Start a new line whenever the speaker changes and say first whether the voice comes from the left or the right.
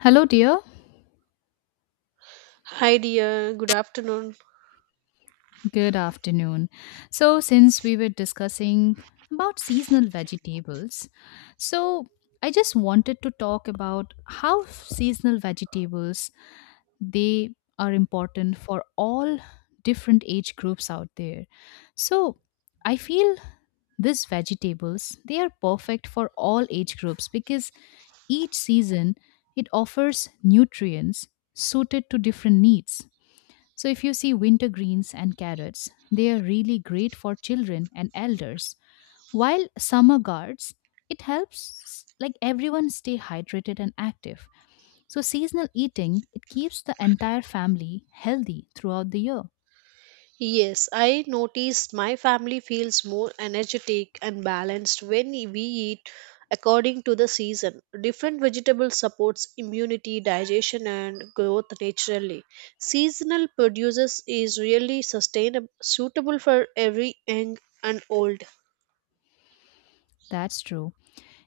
left: Hello, dear.
right: Hi dear, good afternoon.
left: Good afternoon. So, since we were discussing about seasonal vegetables, so I just wanted to talk about how seasonal vegetables they are important for all different age groups out there. So, I feel these vegetables they are perfect for all age groups because each season it offers nutrients suited to different needs. So, if you see winter greens and carrots, they are really great for children and elders. While summer guards, it helps like everyone stay hydrated and active. So, seasonal eating, it keeps the entire family healthy throughout the year.
right: Yes, I noticed my family feels more energetic and balanced when we eat according to the season. Different vegetables supports immunity, digestion and growth naturally. Seasonal produces is really sustainable suitable for every young and old.
left: That's true.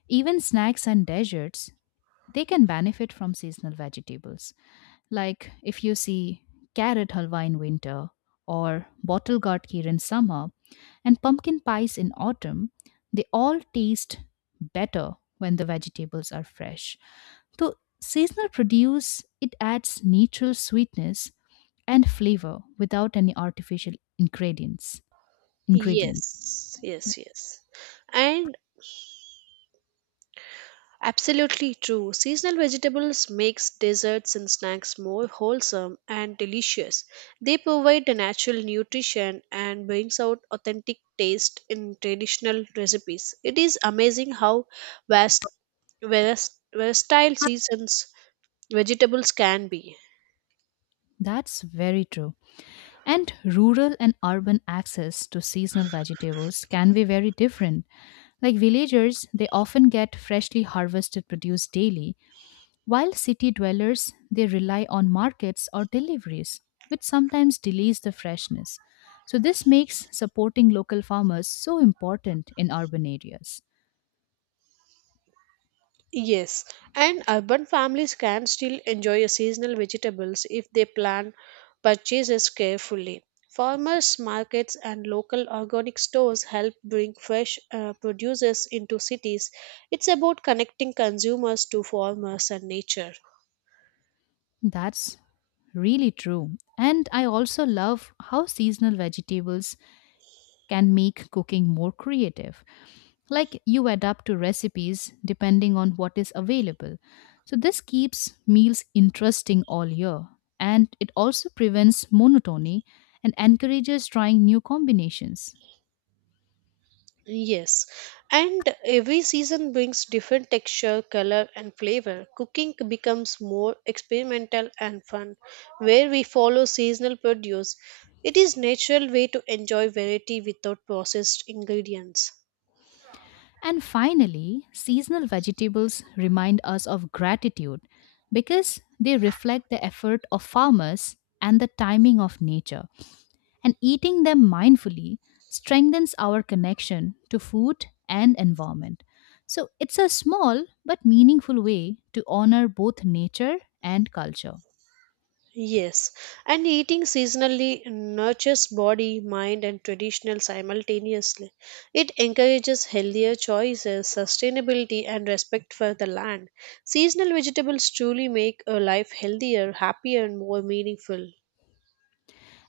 left: Even snacks and desserts, they can benefit from seasonal vegetables. Like if you see carrot halwa in winter, or bottle gourd kheer in summer, and pumpkin pies in autumn, they all taste better when the vegetables are fresh. So seasonal produce it adds natural sweetness and flavor without any artificial ingredients. Ingredients.
right: Yes,
left: Yeah.
right: yes, yes. And Absolutely true. Seasonal vegetables makes desserts and snacks more wholesome and delicious. They provide the natural nutrition and brings out authentic taste in traditional recipes. It is amazing how vast vast versatile seasons vegetables can be.
left: That's very true. And rural and urban access to seasonal vegetables can be very different. Like villagers, they often get freshly harvested produce daily, while city dwellers, they rely on markets or deliveries, which sometimes delays the freshness. So, this makes supporting local farmers so important in urban areas.
right: Yes, and urban families can still enjoy seasonal vegetables if they plan purchases carefully. Farmers' markets and local organic stores help bring fresh produces into cities. It's about connecting consumers to farmers and nature.
left: That's really true. And I also love how seasonal vegetables can make cooking more creative, like you adapt to recipes depending on what is available. So, this keeps meals interesting all year and it also prevents monotony and encourages trying new combinations.
right: Yes, and every season brings different texture, color, and flavor. Cooking becomes more experimental and fun, where we follow seasonal produce. It is natural way to enjoy variety without processed ingredients.
left: And finally, seasonal vegetables remind us of gratitude because they reflect the effort of farmers and the timing of nature, and eating them mindfully strengthens our connection to food and environment. So it's a small but meaningful way to honor both nature and culture.
right: Yes, and eating seasonally nurtures body, mind, and traditional simultaneously. It encourages healthier choices, sustainability, and respect for the land. Seasonal vegetables truly make a life healthier, happier, and more meaningful.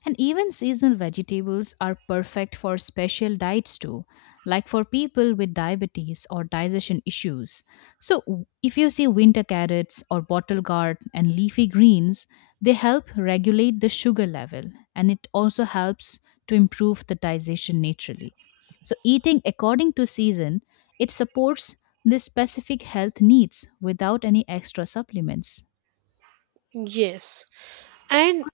left: And even seasonal vegetables are perfect for special diets too, like for people with diabetes or digestion issues. So, if you see winter carrots or bottle gourd and leafy greens, they help regulate the sugar level and it also helps to improve the digestion naturally. So, eating according to season, it supports the specific health needs without any extra supplements.
right: Yes, and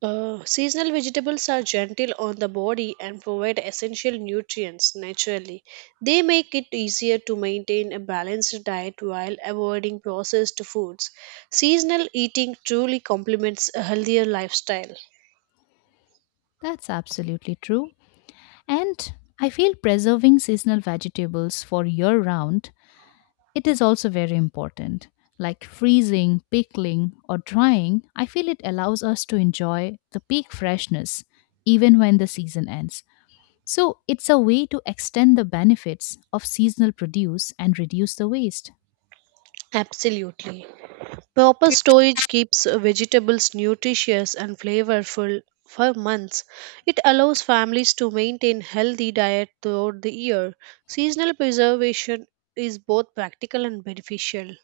right: Seasonal vegetables are gentle on the body and provide essential nutrients naturally. They make it easier to maintain a balanced diet while avoiding processed foods. Seasonal eating truly complements a healthier lifestyle.
left: That's absolutely true. And I feel preserving seasonal vegetables for year round, it is also very important. Like freezing, pickling, or drying, I feel it allows us to enjoy the peak freshness even when the season ends. So it's a way to extend the benefits of seasonal produce and reduce the waste.
right: Absolutely. Proper storage keeps vegetables nutritious and flavorful for months. It allows families to maintain healthy diet throughout the year. Seasonal preservation is both practical and beneficial.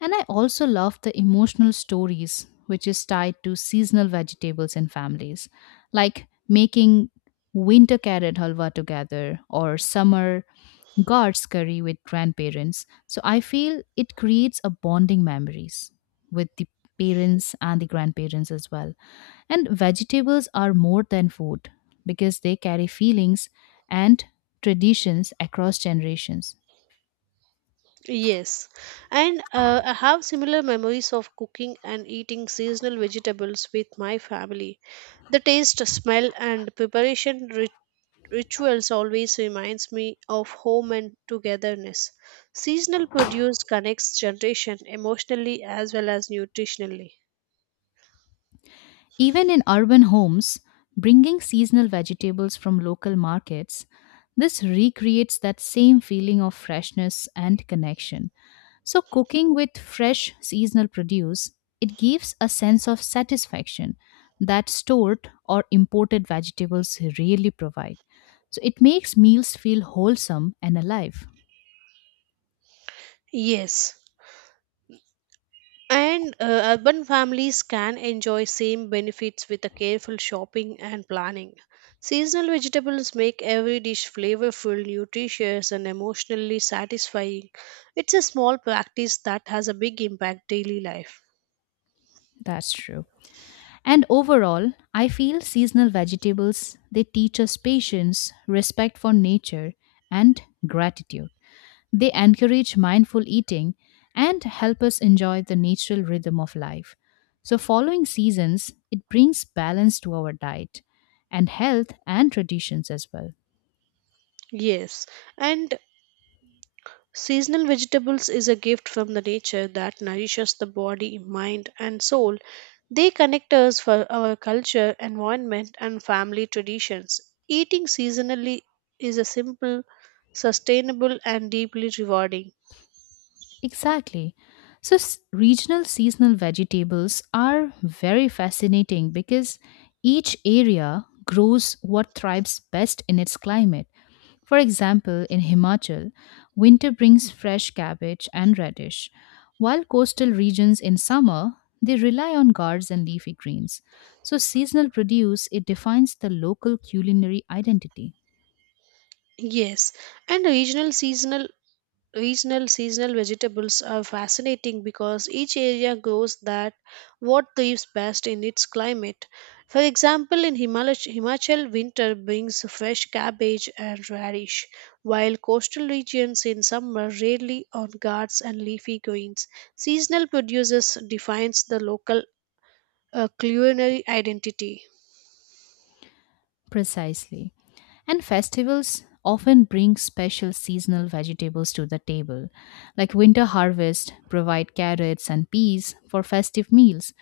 left: And I also love the emotional stories which is tied to seasonal vegetables and families, like making winter carrot halwa together or summer gourds curry with grandparents. So I feel it creates a bonding memories with the parents and the grandparents as well. And vegetables are more than food because they carry feelings and traditions across generations.
right: Yes, and I have similar memories of cooking and eating seasonal vegetables with my family. The taste, smell, and preparation rituals always reminds me of home and togetherness. Seasonal produce connects generation emotionally as well as nutritionally.
left: Even in urban homes, bringing seasonal vegetables from local markets, this recreates that same feeling of freshness and connection. So, cooking with fresh seasonal produce, it gives a sense of satisfaction that stored or imported vegetables rarely provide. So, it makes meals feel wholesome and alive.
right: Yes. And urban families can enjoy same benefits with a careful shopping and planning, seasonal vegetables make every dish flavorful, nutritious and emotionally satisfying. It's a small practice that has a big impact daily life.
left: That's true. And overall, I feel seasonal vegetables they teach us patience, respect for nature, and gratitude. They encourage mindful eating and help us enjoy the natural rhythm of life. So following seasons, it brings balance to our diet and health and traditions as well.
right: Yes, and seasonal vegetables is a gift from the nature that nourishes the body, mind, and soul. They connect us for our culture, environment, and family traditions. Eating seasonally is a simple, sustainable, and deeply rewarding.
left: Exactly. So regional seasonal vegetables are very fascinating because each area grows what thrives best in its climate. For example, in Himachal, winter brings fresh cabbage and radish, while coastal regions in summer, they rely on gourds and leafy greens. So seasonal produce, it defines the local culinary identity.
right: Yes, and regional seasonal vegetables are fascinating because each area grows that what thrives best in its climate. For example, in Himachal, winter brings fresh cabbage and radish, while coastal regions in summer rarely on guards and leafy greens. Seasonal produces defines the local culinary identity.
left: Precisely. And festivals often bring special seasonal vegetables to the table. Like winter harvest provide carrots and peas for festive meals.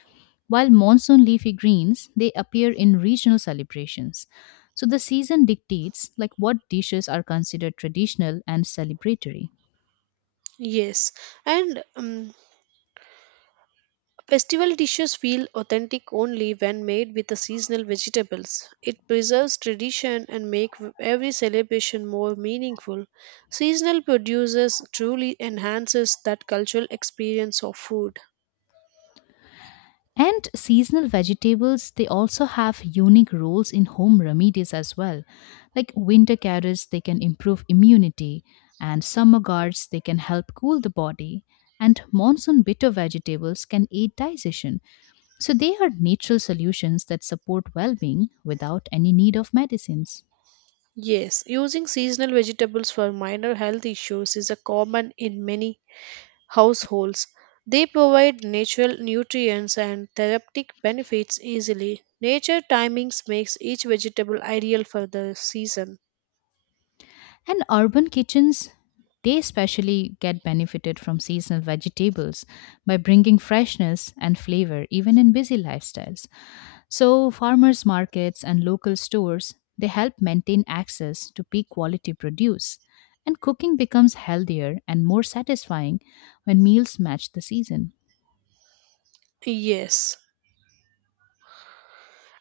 left: While monsoon leafy greens, they appear in regional celebrations. So the season dictates like what dishes are considered traditional and celebratory.
right: Yes, and festival dishes feel authentic only when made with the seasonal vegetables. It preserves tradition and makes every celebration more meaningful. Seasonal produces truly enhances that cultural experience of food.
left: And seasonal vegetables, they also have unique roles in home remedies as well. Like winter carrots, they can improve immunity, and summer gourds, they can help cool the body. And monsoon bitter vegetables can aid digestion. So they are natural solutions that support well being without any need of medicines.
right: Yes, using seasonal vegetables for minor health issues is a common in many households. They provide natural nutrients and therapeutic benefits easily. Nature timings makes each vegetable ideal for the season.
left: And urban kitchens, they especially get benefited from seasonal vegetables by bringing freshness and flavor even in busy lifestyles. So, farmers markets and local stores, they help maintain access to peak quality produce. And cooking becomes healthier and more satisfying when meals match the season.
right: Yes.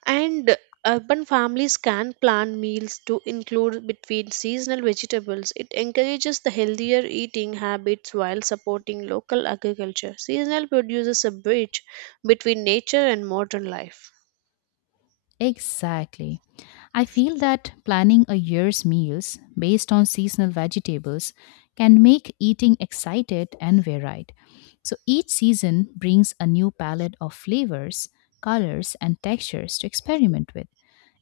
right: And urban families can plan meals to include between seasonal vegetables. It encourages the healthier eating habits while supporting local agriculture. Seasonal produces a bridge between nature and modern life.
left: Exactly. I feel that planning a year's meals based on seasonal vegetables can make eating excited and varied. So each season brings a new palette of flavors, colors, and textures to experiment with.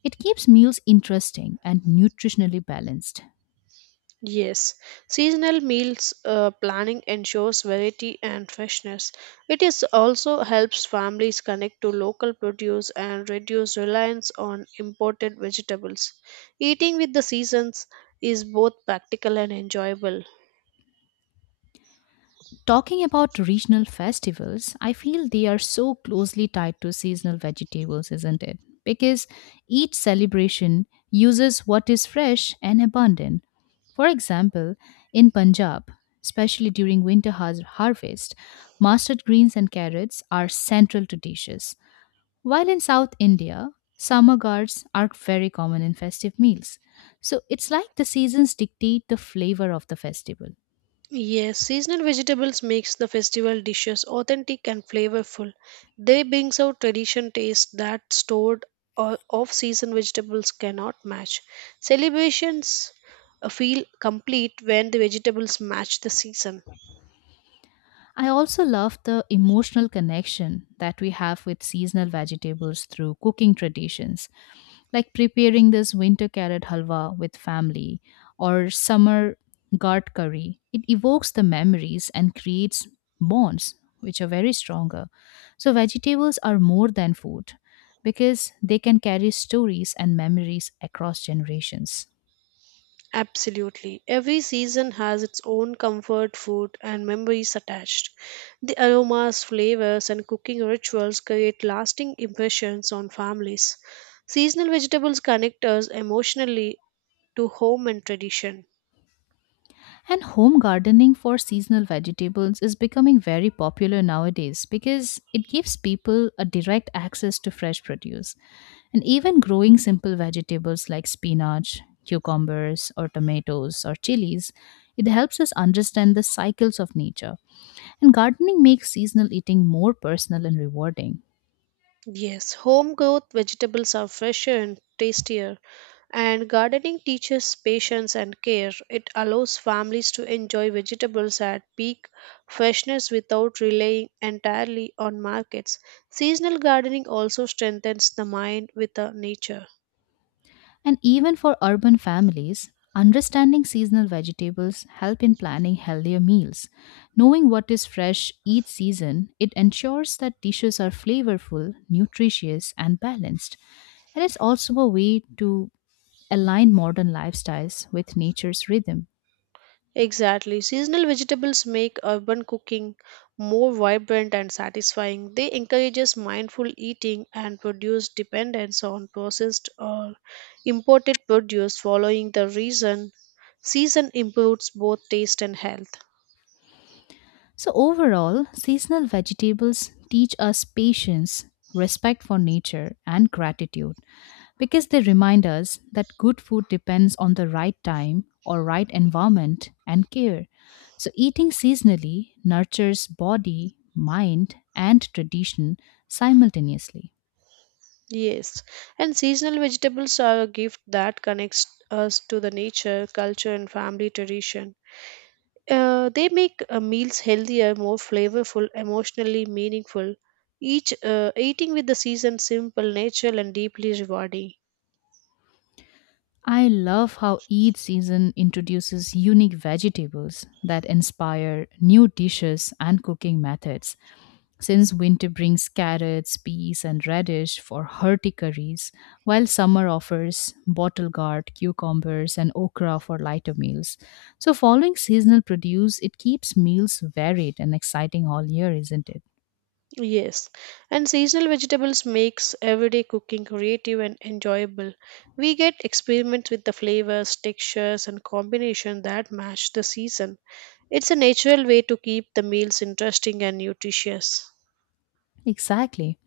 left: It keeps meals interesting and nutritionally balanced.
right: Yes, seasonal meals planning ensures variety and freshness. It is also helps families connect to local produce and reduce reliance on imported vegetables. Eating with the seasons is both practical and enjoyable.
left: Talking about regional festivals, I feel they are so closely tied to seasonal vegetables, isn't it? Because each celebration uses what is fresh and abundant. For example, in Punjab, especially during winter harvest, mustard greens and carrots are central to dishes. While in South India, summer gourds are very common in festive meals. So it's like the seasons dictate the flavor of the festival.
right: Yes, seasonal vegetables makes the festival dishes authentic and flavorful. They brings out tradition taste that stored or off-season vegetables cannot match. Celebrations feel complete when the vegetables match the season.
left: I also love the emotional connection that we have with seasonal vegetables through cooking traditions, like preparing this winter carrot halwa with family or summer gart curry. It evokes the memories and creates bonds, which are very stronger. So, vegetables are more than food because they can carry stories and memories across generations.
right: Absolutely. Every season has its own comfort food and memories attached. The aromas, flavors and cooking rituals create lasting impressions on families. Seasonal vegetables connect us emotionally to home and tradition.
left: And home gardening for seasonal vegetables is becoming very popular nowadays because it gives people a direct access to fresh produce. And even growing simple vegetables like spinach, cucumbers, or tomatoes or chilies, it helps us understand the cycles of nature. And gardening makes seasonal eating more personal and rewarding.
right: Yes, home growth vegetables are fresher and tastier, and gardening teaches patience and care. It allows families to enjoy vegetables at peak freshness without relying entirely on markets. Seasonal gardening also strengthens the mind with the nature.
left: And even for urban families, understanding seasonal vegetables help in planning healthier meals. Knowing what is fresh each season, it ensures that dishes are flavorful, nutritious, and balanced. And it's also a way to align modern lifestyles with nature's rhythm.
right: Exactly. Seasonal vegetables make urban cooking more vibrant and satisfying. They encourages mindful eating and reduce dependence on processed or imported produce, following the reason season improves both taste and health.
left: So overall, seasonal vegetables teach us patience, respect for nature, and gratitude because they remind us that good food depends on the right time or right environment and care. So eating seasonally nurtures body, mind and tradition simultaneously.
right: Yes. And seasonal vegetables are a gift that connects us to the nature, culture and family tradition. They make meals healthier, more flavorful, emotionally meaningful. Each eating with the season simple, natural, and deeply rewarding.
left: I love how each season introduces unique vegetables that inspire new dishes and cooking methods since winter brings carrots, peas, and radish for hearty curries, while summer offers bottle gourd, cucumbers, and okra for lighter meals. So, following seasonal produce, it keeps meals varied and exciting all year, isn't it?
right: Yes, and seasonal vegetables makes everyday cooking creative and enjoyable. We get experiments with the flavors, textures, and combination that match the season. It's a natural way to keep the meals interesting and nutritious.
left: Exactly.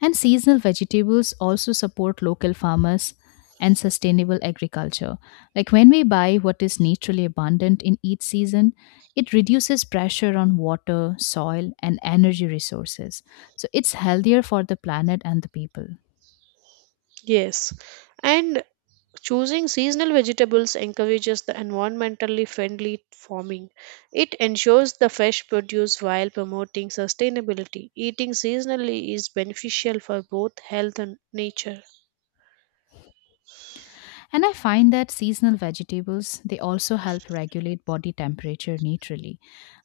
left: And seasonal vegetables also support local farmers and sustainable agriculture. Like when we buy what is naturally abundant in each season, it reduces pressure on water, soil, and energy resources. So it's healthier for the planet and the people.
right: Yes, and choosing seasonal vegetables encourages the environmentally friendly farming. It ensures the fresh produce while promoting sustainability. Eating seasonally is beneficial for both health and nature.
left: And I find that seasonal vegetables, they also help regulate body temperature naturally.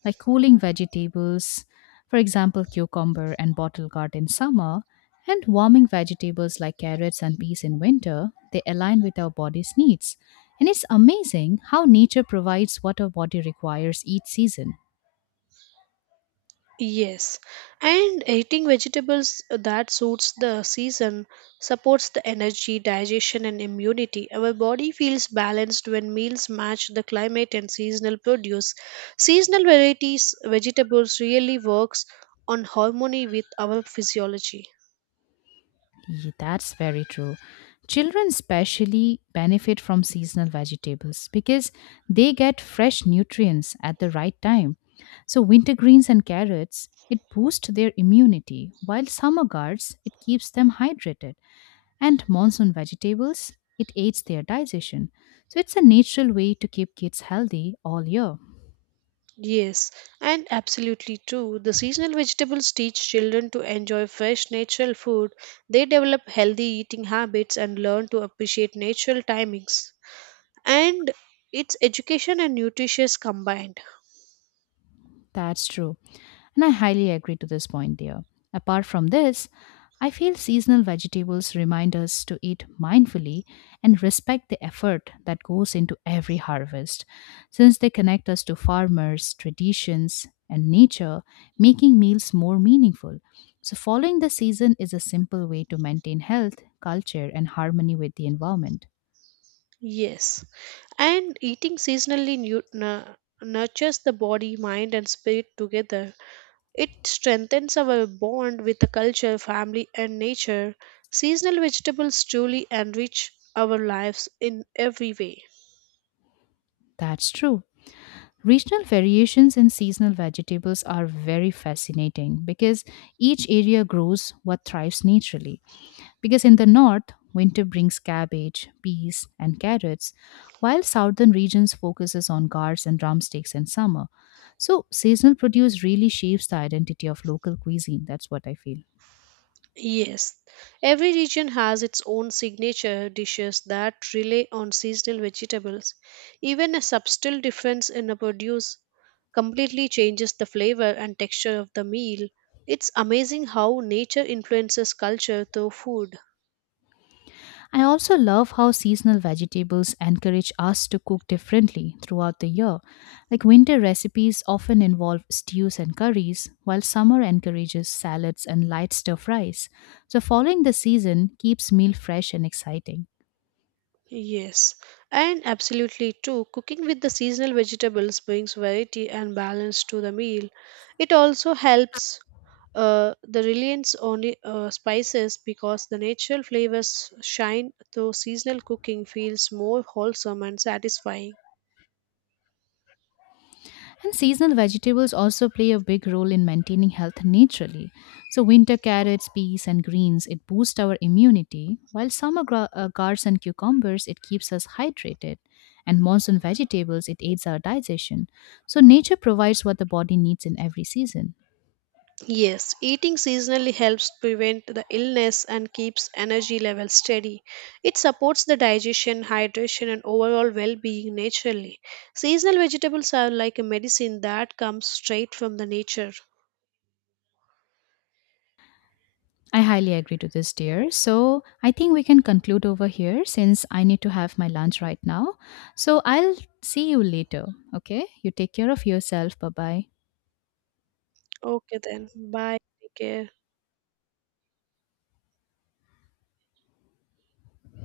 left: Like cooling vegetables, for example, cucumber and bottle gourd in summer, and warming vegetables like carrots and peas in winter, they align with our body's needs. And it's amazing how nature provides what our body requires each season.
right: Yes, and eating vegetables that suits the season supports the energy, digestion, and immunity. Our body feels balanced when meals match the climate and seasonal produce. Seasonal varieties vegetables really works on harmony with our physiology.
left: That's very true. Children especially benefit from seasonal vegetables because they get fresh nutrients at the right time. So winter greens and carrots, it boosts their immunity, while summer guards, it keeps them hydrated, and monsoon vegetables, it aids their digestion. So it's a natural way to keep kids healthy all year.
right: Yes, and absolutely true. The seasonal vegetables teach children to enjoy fresh natural food. They develop healthy eating habits and learn to appreciate natural timings. And it's education and nutritious combined.
left: That's true. And I highly agree to this point, dear. Apart from this, I feel seasonal vegetables remind us to eat mindfully and respect the effort that goes into every harvest, since they connect us to farmers, traditions, and nature, making meals more meaningful. So, following the season is a simple way to maintain health, culture, and harmony with the environment.
right: Yes, and eating seasonally nurtures the body, mind and spirit together. It strengthens our bond with the culture, family and nature. Seasonal vegetables truly enrich our lives in every way.
left: That's true. Regional variations in seasonal vegetables are very fascinating because each area grows what thrives naturally. Because in the north, winter brings cabbage, peas, and carrots, while southern regions focuses on gourds and drumsticks in summer. So seasonal produce really shapes the identity of local cuisine. That's what I feel.
right: Yes, every region has its own signature dishes that rely on seasonal vegetables. Even a subtle difference in a produce completely changes the flavor and texture of the meal. It's amazing how nature influences culture through food.
left: I also love how seasonal vegetables encourage us to cook differently throughout the year. Like winter recipes often involve stews and curries, while summer encourages salads and light stir fries. So, following the season keeps meal fresh and exciting.
right: Yes, and absolutely too. Cooking with the seasonal vegetables brings variety and balance to the meal. It also helps the reliance on spices because the natural flavors shine through seasonal cooking feels more wholesome and satisfying.
left: And seasonal vegetables also play a big role in maintaining health naturally. So, winter carrots, peas, and greens it boosts our immunity, while summer gourds and cucumbers it keeps us hydrated, and monsoon vegetables it aids our digestion. So, nature provides what the body needs in every season.
right: Yes, eating seasonally helps prevent the illness and keeps energy levels steady. It supports the digestion, hydration, and overall well being naturally. Seasonal vegetables are like a medicine that comes straight from the nature.
left: I highly agree to this, dear. So, I think we can conclude over here since I need to have my lunch right now. So, I'll see you later. Okay, you take care of yourself. Bye bye.
right: Okay, then. Bye. Take care.